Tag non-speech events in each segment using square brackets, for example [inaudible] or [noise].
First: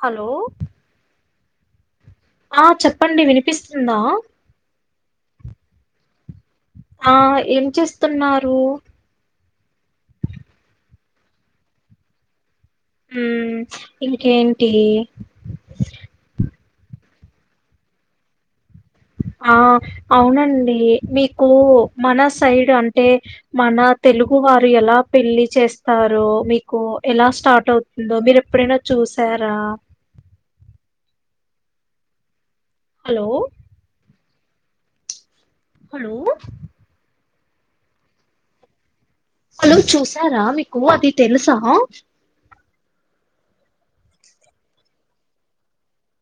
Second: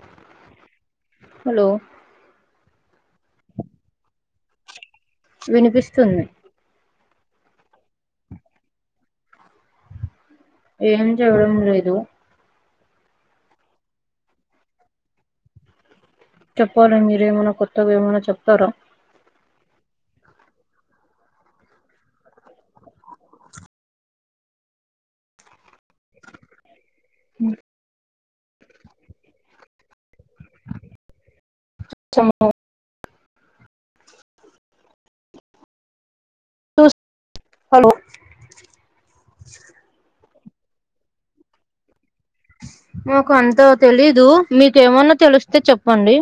Hello hello ఆ చెప్పండి వినిపిస్తుందా వినిపిస్తుంది ఆ ఏం చేస్తున్నారు ఏం చేయడం లేదు ఉ ఇంకేంటి చెప్పాలి మీరేమన్నా కొత్తగా ఏమైన్నా చెప్తారా ఆ అవునండి మీకు మన సైడ్ అంటే మన తెలుగు వారు ఎలా పెళ్లి చేస్తారో మీక్ కో ఎలా స్టార్ట్ అవ్ దొ మీరు ఎప్పుడైనా చూసారా [unintelligible] హలో హలో [unintelligible] హలో హలో చూస్ సరా మీకు అది తెలుసా మాకు అంత తెలీదు మీకేమన్నా తెలిస్తే చెప్పండి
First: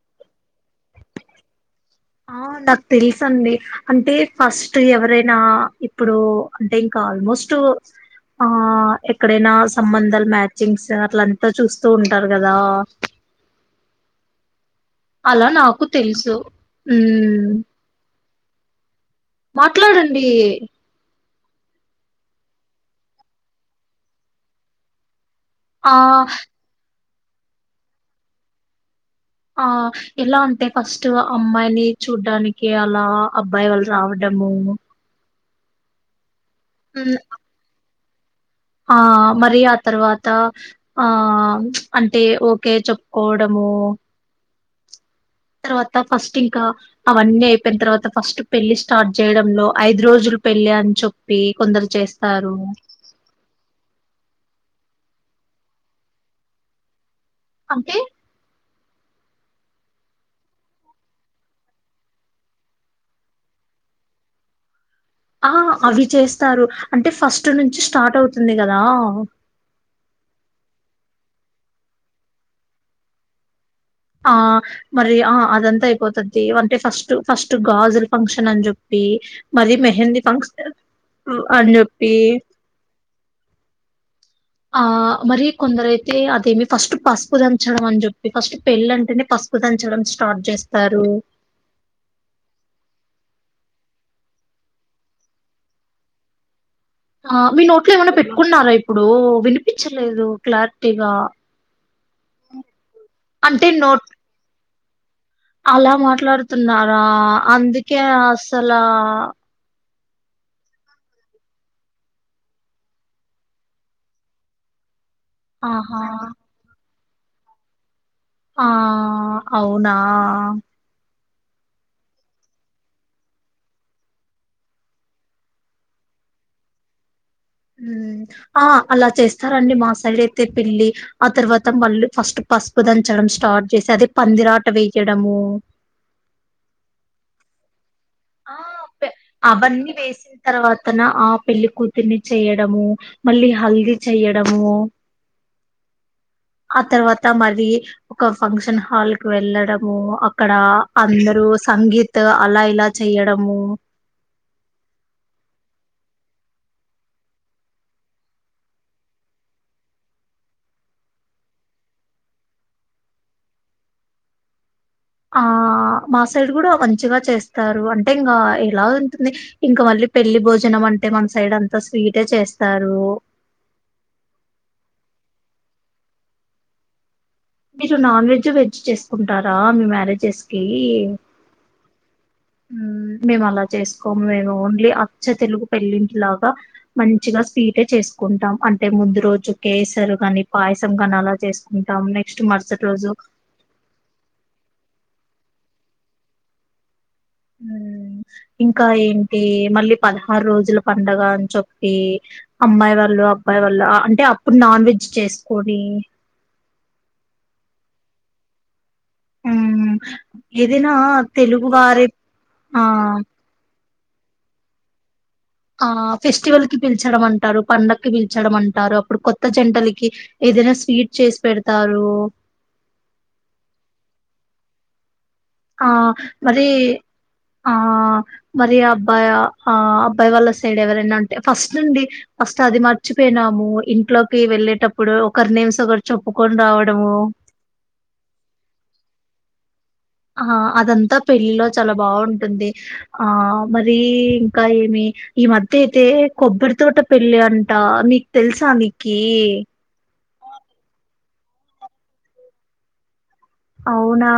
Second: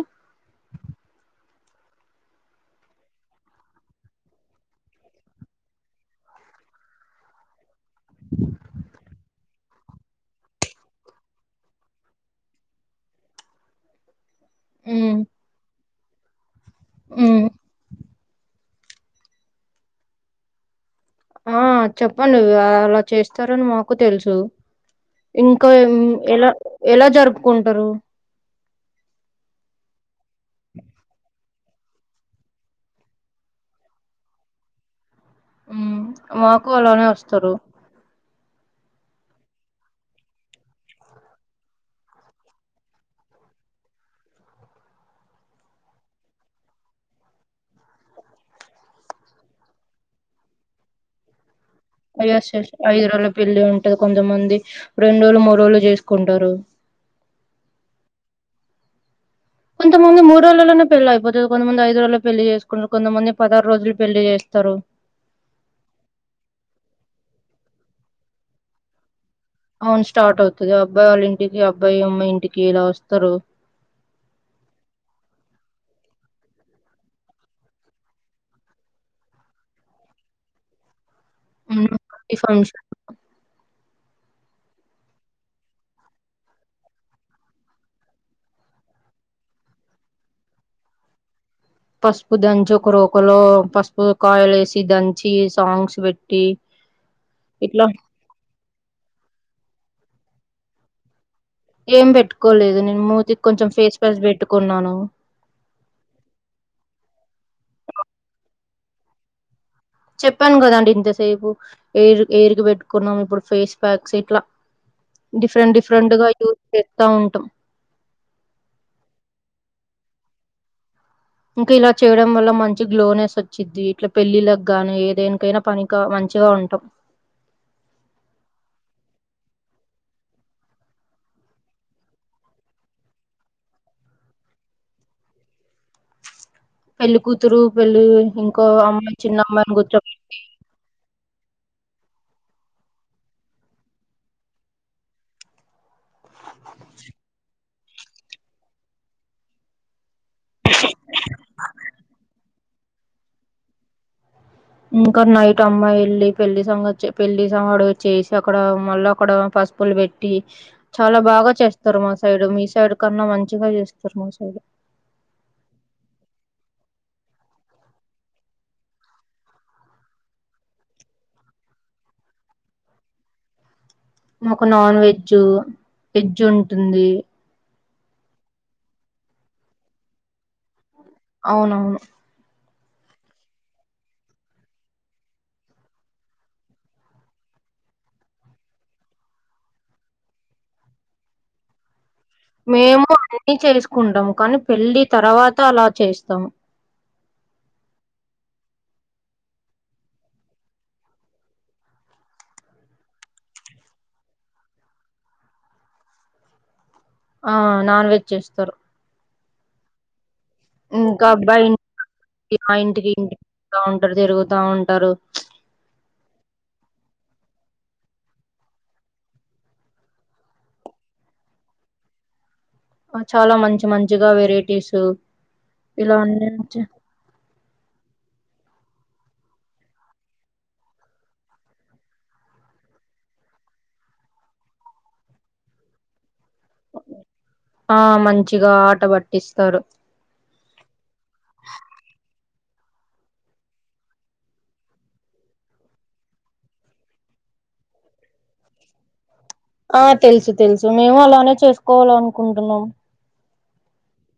ఆ నాకు తెలుస అండి అంటే ఫస్ట్ ఎవరైనా ఇప్పుడు అంటే ఇంకా ఆల్మోస్ట్ ఆ ఎక్కడైనా సంబంధాలు మ్యాచింగ్స్ అట్ల అంతా చూస్తూ ఉంటారు కదా ఉమ్ అలా నాకు తెలుసు ఉమ్ మాట్లాడండి ఆ చెప్పండి అలా చేస్తారని మాకు తెలుసు ఇంకా ఆ ఎన్ ఎల ఎల జరుపుకుంటరు ఆహ్ ఎలా అంటే ఫస్ట్ అమ్మాయిని చూడ్డానికి అలా అబ్బాయి వాళ్ళు రావడము ఉమ్ మాకు అలానే ఉమ్, వస్తారు ఆ మరి ఆ తర్వాత ఆ అంటే ఓకే చెప్పుకోవడము తర్వాత ఫస్ట్ ఇంకా అవన్నీ అయిపోయిన తర్వాత ఫస్ట్ పెళ్లి స్టార్ట్ చేయడంలో ఐదు రోజులు పెళ్లి అని చెప్పి కొందరు ఎస్ చేస్తారు ఎస్ ఐదు రోజుల పెళ్లి అంటే కొంతమంది రెండు రోజులు మూడు రోజులు చేసుకుంటారు అంటే కొంతమంది మూడు రోజులలోనే పెళ్లి అయిపోతుంది కొంతమంది ఐదు రోజుల్లో పెళ్లి చేసుకుంటారు కొంతమంది పదహారు రోజులు పెళ్లి చేస్తారు ఆ అవి చేస్తారు అంటే ఫస్ట్ నుంచి స్టార్ట్ అవుతుంది కదా అవున్ స్టార్ట్ అవుతుంది అబ్బాయి వాళ్ళ ఇంటికి అబ్బాయి అమ్మాయి ఇంటికి ఇలా వస్తారు ఆ మరి ఆ అదంతా అయిపోతది అంటే ఫస్ట్ ఫస్ట్ గాజులు ఫంక్షన్ అని చెప్పి మరి మెహందీ ఫంక్షన్ ఉం అని హ్మ్. చెప్పి ఈ ఫంక్షన్ ఆ మరి కొందరు అయితే అదేమి ఫస్ట్ పసుపు దంచడం అని చెప్పి ఫస్ట్ పెళ్ళి అంటేనే పసుపు దంచడం స్టార్ట్ చేస్తారు పసుపు దంచి ఒక రోకలో పసుపు కాయలు వేసి దంచి సాంగ్స్ పెట్టి ఆ మీ ఇట్లా నోట్లో ఏమైన్నా పెట్టుకున్నార ఇప్పుడు వినిపించలేదు క్లారిటీగా ఏం పెట్టుకోలేదు నేను మూతికి అంటే కొంచెం ఫేస్ నోట్ ప్యాక్ పెట్టుకున్నాను అలా అ లా చెప్పాను కదండి ఇంతసేపు హెయిరుకిబెట్టుకున్నాం ఇప్పుడు ఫేస్ ప్యాక్స్ ఇట్లా డిఫరెంట్ డిఫరెంట్ ఆహా గా ఊజ్ తా ఉంటాం ఆ అవునా ఇంకా ఇలా చేయడం వల్ల మంచి గ్లోనెస్ వచ్చిద్ది ఇట్లా పెళ్ళిళ్లకు గానీ ఏదేనికైనా పనికా మంచిగా ఉంటాం ఉమ్ ఆ అలా చేస్తారండి మా సైడ్ అయితే పెళ్లి ఆ తర్వాత మళ్ళీ ఫస్ట్ పసుపు దంచడం స్టార్ట్ చేసి అదే పందిరాట వేయడము పెళ్ళి కూతురు వెళ్ళి ఆ ఇంకోగ పె- అమ్మాయిని చిన్న అమ్మాయిని అవన్నీ కూర్చోబెట్టి తిరిని చెయడము మళ్ళీ హల్దీ చెయ్యడము ఆ తర్వాత మరి ఒక ఫంక్షన్ హాల్ కి వెళ్ళడము అక్ క్కడ అందరు సంగీత్ అలా ఇలా చెయ్యడము ఇంకా నైట్ అమ్మాయి వెళ్ళల పెళ్లి సంఘ పెళ్లి సమాడుగ చేసి అక్కడ మళ్ళీ అక్కడ పసుపులు పెట్టి చాలా బాగా చేస్తారు మా సైడ్ మీ సైడ్ కన్నా మంచిగా చేస్తారు మా సైడ్ ఆ మా సైడ్ కూడా మంచిగా చేస్తారు అంటే ఇంగ ఎలా ఉంటుంది ఇంకా మళ్ళీ పెళ్లిి భోజనం అంటే మన సైడ్ అంతా స్వీటే చేస్తారు మాకు నాన్ వెజ్ వెజ్జ్ ఉంటుంది మీరు నాన్ వెజ్ వెజ్ చేసుకుంటారా మీ మ్యారేజెస్ కి అవునవును ఉమ్ మేము అలా చేసుకోము మేము ఓన్లీ అచ్చ తెలుగు పెళ్ళింటి లాగా మంచిగా స్వీటే చేసుకుంటాం అంటే ముందు రోజు కేసరు కాని పాయసం కాని అలా చేసుకుంటాం నక్ మేము అన్ని చేసుకుంటాము కానీ పెళ్ళి తర్వాత అలా చేస్తాము ఇంకా ఏంటి మళ్ళీ పదహారు రోజుల పండగ అని చెప్పి అమ్మాయి వాళ్ళు అబ్బాయి వాళ్ల అంటే అప్పుడు నాన్ వెజ్ చేసుకొని ఆ నాన్ వెజ్ చేస్తారు హ్మ్ ఏదైనా ఇంకా తెలుగు అబ్బాయి వారే ఆ త ఉంటారు తిరుగుతా ఉంటారు ఆ ఫెస్టివల్ కి పిలిచడం అంటారు పండక్కిి పిలిచడం అంటారు అప్పుడు కొత్త జంటలకి ఏదైనా స్వీట్ చేసి పెడతారు చాలా మంచి మంచిగా వెరైటీసు ఆ మరి ఆ మరి అబ్బాయి ఆ అబ్బాయి వాళ్ళ సైడ్ ఎవరైనా అంటే ఫస్ట్ నుండి ఫస్ట్ అది మర్చిపోయినాము ఇంట్లోకి వెళ్ళేటప్పుడు ఒకరి నేమ్స్ ఒకరు చెప్ ఆ మంచిగా ఆటబట్ ఇస్తారు ఆ అదంతా పెళ్లిలో చాలా బాగుంటుంది ఆ మరి ఇంకా ఏమి ఈ మధ్య అయితే కొబ్బరి తోట పెళ్లి అంట మీకు తెలుసా నిక్కి ఆ తెలుసు తెలుసు మేము అలానే చేసుకోవాల అనుకుంటున్నాం అవునా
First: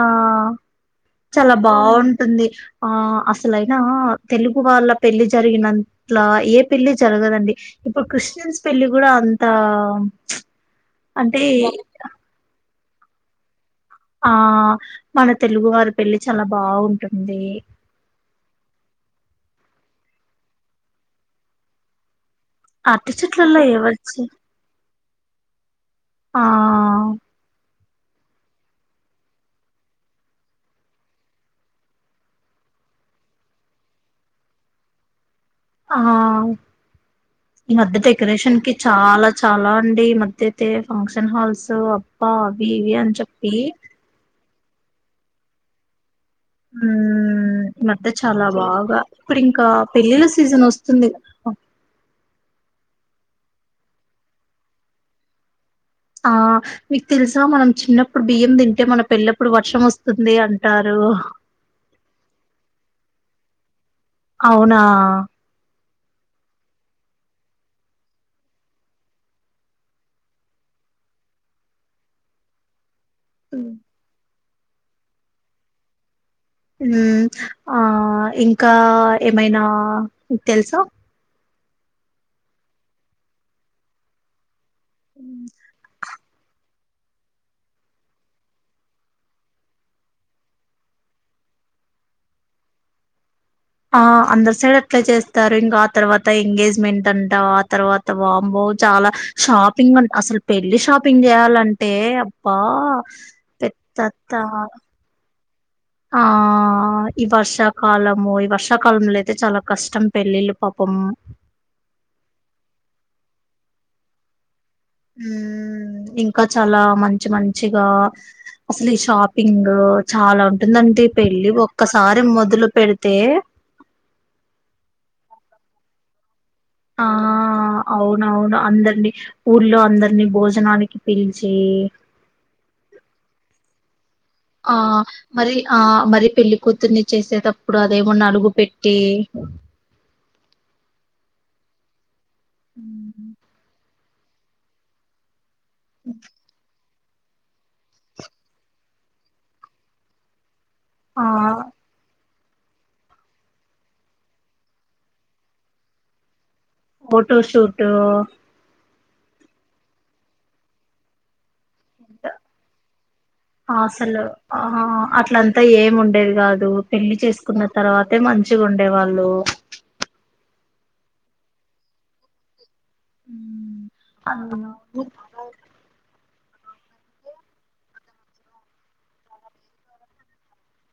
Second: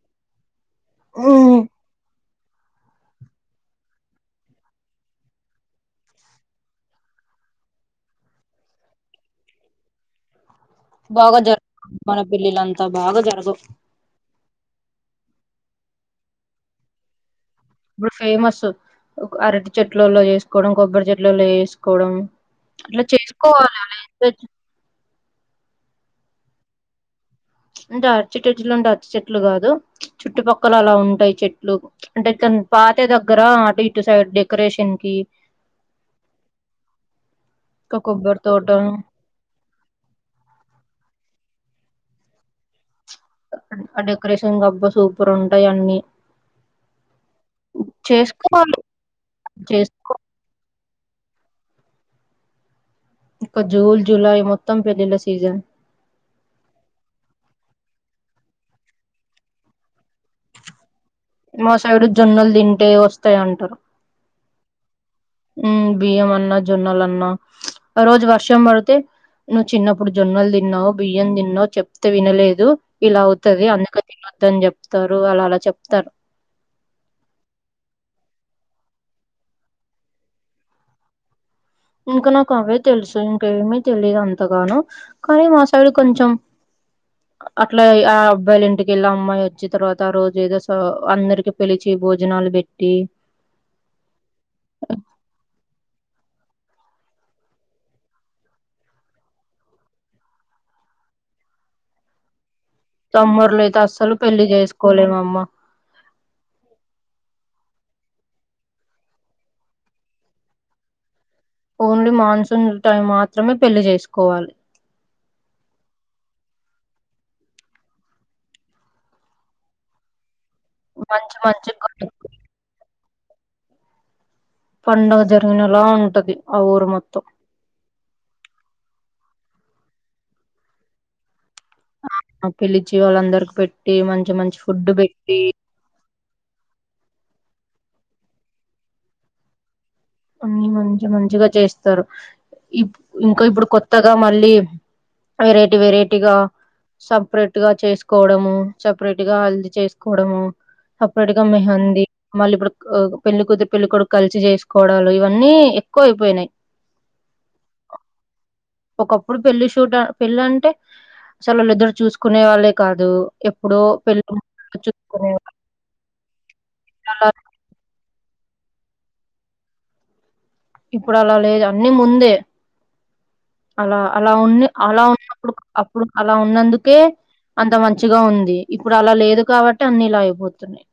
చాలా బాగుంట్ టుందిఆ అసలయినా తెలుగు వాళ్ళ పెళ్లి జరిగినట్లా ఏ పెళ్లి జరగదండి ఇప్పుడు క్రిస్టియన్స్ పెళ్లి కూడా అంత బాగా అంటే జర్ మన పెల్లి లాం త బాగా జరగవు ఆ మన తెలుగు వారి పెళ్లి చాలా బాగుంటుంది ఇప్పుడు ఫేమస్ అరటి చెట్లల్లో చేసుకోవడం కొబ్బరి చెట్లల్లో చేసుకోవడం అరటి చెట్లలో ఎవరు చె చే- ఆ అంటే అర్చిటజ లోంటే అచ్చి చెట్లు కాదు చుట్టుపక్కల అలా ఉంటాయి చెట్లు అంటే త పాతే దగ్గర అటు ఇటు సైడ్ డెకరేషన్ కి ఆ ఈ మధ్య ఇంకా కొబ్బరి డెకరేషన్ తోట కి చాలా చాలా అండి ఈ మధ్య అయితే ఫంక్షన్ హాల్స్ తొ అప్పా అవి ఇవి అంత చెప్పి గబ్బా సూపర్ ఉంటాయి అన్నీ ఉ మధ్య చాలా చేసుకోవాలి బాగా ఇప్పుడు ఇంకా చేసుకో పెళ్ళిళ్ళ సీజన్ వస్తు తుంది ఇంకా జూన్ జులై మొత్తం పెళ్ళిళ్ళ సీజన్ ఆ మీకు తెలుసా మనం చిన్నప్పుడు బియ్యం తింటే మన పెల్లప్పుడు వర్షం వస్తుంది అంటారు మా సైడు జొన్నలు తింటే వస్తాయి అంటారు అవునా మ్మ్ బియ్యం అన్నా జొన్నలున్నా ఆ రోజు వర్షం పడితే నువ్వు చిన్నప్పుడు జొన్నలు తిన్నావు బియ్యం తిన్నావు చెప్తే వినలేదు ఇలా అవుతుది మ్మ్ అందుకని తిన్నోదు అని చెప్తారు అలా అలా చెప్తారు మ్మ్ ఆ ఇంకా ఏమైనా తెలుసా ఇంకా నాకు అవే తెలుసు ఇంకేమిీ తెలిదు అంతగాను కానీ మసయిడు కొంచెం అట్లా ఆ అబ్బాయిల ఇంటికెళ్ళ అమ్మాయి వచ్చిన తర్వాత ఆ రోజు ఏదో స అందరికి పిలిచి భోజనాలు పెట్టి ఆ అందరు సైడ్ అట్లే చేస్తారు ఇంకా ఆ తర్వాత ఎంగేజ్మెంట్ అంటా ఆ తర్వాత వామ్మో చాలా షాపింగ్ అసలు పెళ్లి షాపింగ్ చేయాలంటే తమ్ముర్లు అయితే అసలు పెద్దత్త పెళ్లి చేసుకోలేమమ్మ ఆ ఈ వర్షాకాలము ఈ వర్షాకాలంలో అయితే చాలా కష్టం పెళ్ళిళ్ళు పాపము ఓన్లీ మాన్సూన్ టైం మాత్రమే పెళ్లి చేసుకోవాలి ఇంకా చాలా మంచి మంచిగా అసలు ఈ షాపింగ్ చాలా ఉంటు ఉంటుందండీ ఈ మంచి పెళ్లీ మంచి ఒక్కసారి మొదలు పెడితే తే పండుగ జరిగినలా ఉంటది ఆ ఊరు మొత్తం అవును అవును అందరిని ఊర్లో అందరినీ భోజనానికి పిలి చే ఆ పిలిచి వాళ్ళందరికి పెట్టి మంచి మంచి ఆ ఫుడ్ పెట్టి మరి ఆ మరి పెళ్లికతుర్ని చేసే త ఇప్పుడు అదేమో నలుగు పెట్టి అన్ని మంచి మంచిగా చేస్తారు ఇ ఇంకా ఇప్పుడు కొత్త కొత్తగా మళ్ళీ వెరైటీ వెరైటీగా సపరెట్ గా చేసుకోవడము సపరేట్ గా హల్దీ చేసుకోవడము ఆ అప్పుడిక మెహందీ మళ్ళీ ఇప్పుడు పెళ్లి కూతురు పెళ్లి కొడుకు కలిసి చేసుకొ కోడలు ఇవన్నీ ఎక్కువ అయిపోయినాయి ఫోటోషూట్ ఒకప్పుడు పెళ్ళి షూట్ పెళ్ళి అంటే అసలు వాళ్ళిద్దరు చూసుకునే వాళ్ళే కాదు ఎప్పుడో అసలు పెళ్ళిలో ఆ చూసుకునే వాళ్లు అట్లంతా ఏమి ఉండేది కాదు పెళ్లి చేసుకున్న తర్వాత అయితే మంచిగా ఉండే వాళ్ళు ఇప్పుడు అలా లేదు అన్ని ముందే అలా అ అలా ఉన్న అలా ఉన్నప్పుడు అప్పుడు అలా ఉన్నందుకే అంత మంచిగా ఉంది ఇప్పుడు అలా లేదు కాబట్టి అన్ని ఇలా అయిపోతున్నాయి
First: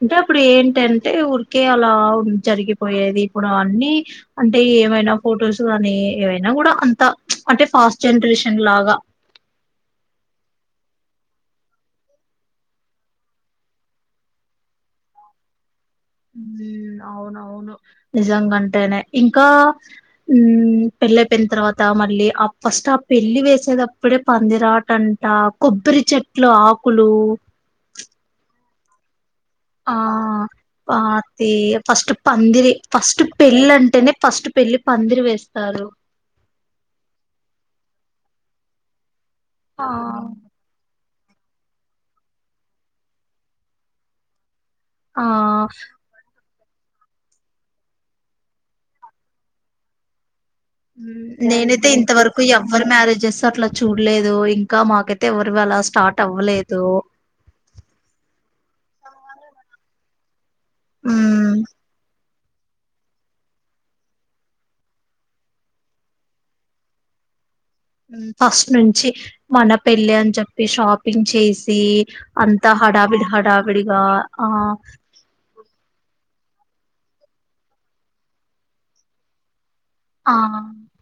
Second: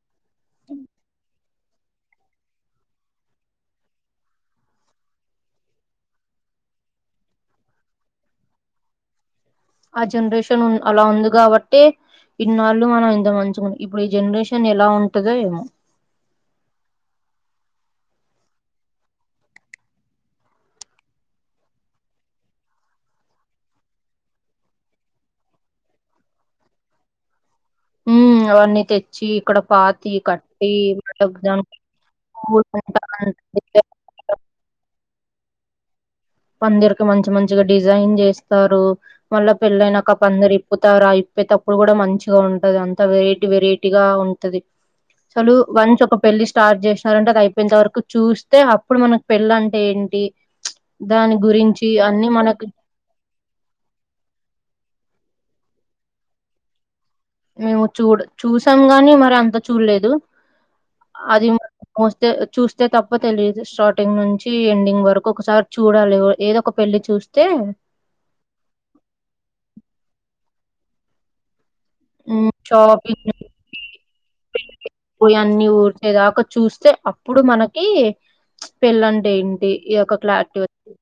అంటే అప్పుడు ఏంటంటే ఊరు కే అలా జరిగిపోయేది ఇప్పుడు అ అన్నీ అంటే ఏమైనా ఫొటోస్ కానీ ఏవైనా కూడా అంతా అంటే ఫాస్ట్ జనరేషన్ లాగా ఆ జనరేషన్ అలా ఉంది కాబట్టి ఇన్నాళ్ళు మనం ఇంత మంచుకు ఇప్పుడు ఈ జనరేషన్ ఎలా ఉంటందో ఏమో అవునవును నిజంగాంటేనే ఇంకా ఉ పెళ్ళయిపోయిన తర్వాత మళ్ళీ ఆ ఫస్ట్ ఆ పెళ్లి వేసేటప్పుడే పందిరాటంట కొబ్బరి చెట్లు ఆకులు హమ్ అవన్నీ తెచ్చి ఇక్కడ ఆ పాతి కట్టి మళ్ళ అతి దానికి ఫస్ట్ పందిరి పూలంట ఫస్ట్ పెళ్ళి అంటేనే ఫస్ట్ పెళ్ళి పందిరి వేస్తారు పందిరిక్కి మంచి మంచిగా డిజైన్ చేస్తారు మళ్ళ ఆ పెళ్ళైన ఒక పందిరి ఇప్పుతారు ఇప్పే తప్పుడు కూడా మంచిగా ఉంటది అంతా వెరైటీ వెరైటీగా ఉంటది ఆ అసలు వన్స్ ఒక పెళ్లి స్టార్ట్ చేసినారంటే అది అయిపోయింత వరకు చూస్తే అప్పుడు మనకి పెళ్ళ అంటే ఏంటి దాని నేనైతే గురించి అన్ని ఇంతవరకు మనకు ఎవ్వరు మ్యారేజెస్ అట్లా చూడలేదు ఇంకా మాకై ఎవరివి అలా స్టార్ట్ అవ్వలేదు మేము చూ చూసాం గాని మరి అంత చూడలేదు అది ఉమ్ చూస్తే తప్ప తెలియదు స్టార్టింగ్ నుంచి ఎండింగ్ వరకు ఒకసారి చూడాలి ఏదో ఒక పెళ్లి చూస్తే ఫస్ట్ నుంచి మన పెళ్లి అని చెప్పి షాపింగ్ చేసి మ్ అంతా హడావిడి షాపింగ్ హడావిడిగా ఆ దాక చూస్తే అప్పుడు మనకి పెళ్ళంటే ఏంటి ఈ యొక్క ఆ క్లారిటీ వచ్చి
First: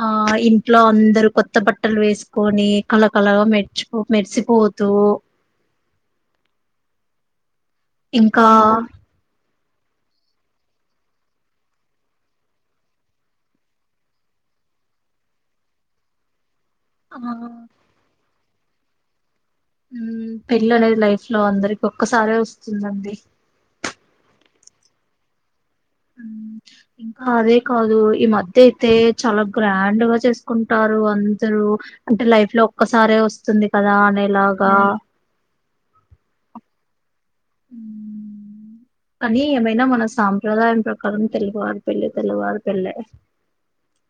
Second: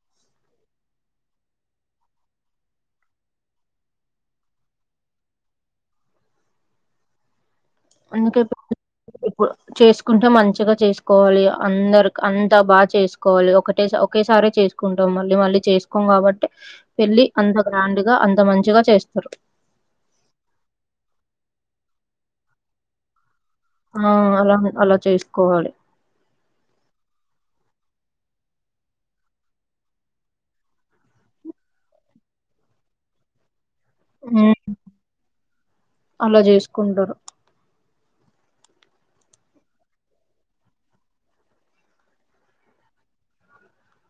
ఆ ఇంట్లో అందరూ కొత్త బట్టలు వేసుకొని కలకలగా మెర్చిపో మెరిసిపోతూ అందుకే ఇంకా చేసుకుంటే మంచిగ చేసుకోవాలి అందరి అంతా బాగా చేసుకోవాలి ఒకటే ఒకేసారి చేసుకుంటాం మళ్ళీ మళ్ళీ చేసుకోం కాబట్టి ఆ వెళ్ళి అంత గ్రాండ్గా అంత అంత మంచిగ చేస్తరు పెళ్లి అనేది లైఫ్ లో అందరికి ఒక్కసారే వస్తుందండి ఆ అలా అలా చేసుకోవాలి ఇంకా అదే కాదు ఈ మధ్య అయితే చాలా గ్రాండ్గా చేసుకుంటారు అందరూ అంటే లైఫ్ లో ఒక్కసారే వస్తుంది తప్పదా అ నే హ్మ్. లాగా అలా చేసుకుంటారు కానీ ఏమైనా మన సాంప్రదాయం ప్రకారం తెలుగువారు పెళ్ళి తెలుగువారు పెళ్లే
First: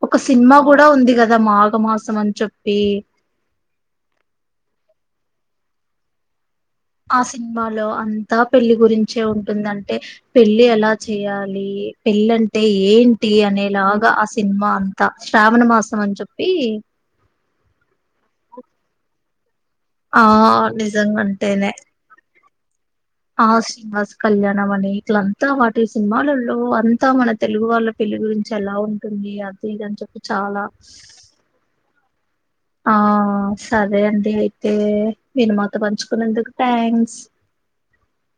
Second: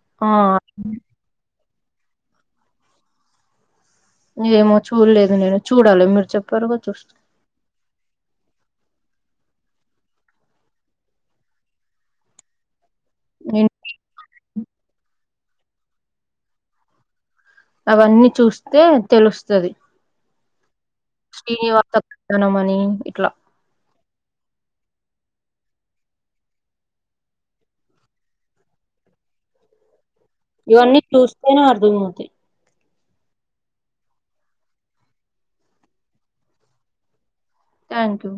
ఒక ఆ సినిమా కూడా ఉంది కదా మా ఒక మాసం అని చెప్పి ఏమో చూడలేదు నేను చూడాలి మీరు చె ఆ సినిమాలో అంతా పెళ్లి గురించి వచ్చే ఉంటుందంటే పెళ్లి ఎలా చేయాలి పెళ్ళి అంటే ఏంటి టీ నేను అనేలాగా ఆ సినిమా అంతా శ్రావణ మాసం అని చెప్పి అవన్నీ చూస్తే తెలుస్త సది ఆ ని ఇంటనే తనమణి ఆ శ కళ్యాణం అని ఇట్లంతా వాటి సినిమాలలో అంతా మన తెలుగు వాళ్ళ పెళ్లి గురించి ఎలా ఉంటుంది అది ఇని చెప్ ఇవన్నీ చూస్తేనే అర్థమవుతాయి ఆ సరే అండి అయితే వినుమాత పంచుకునేందుకు థ్యాంక్స్ థ్యాంక్ యూ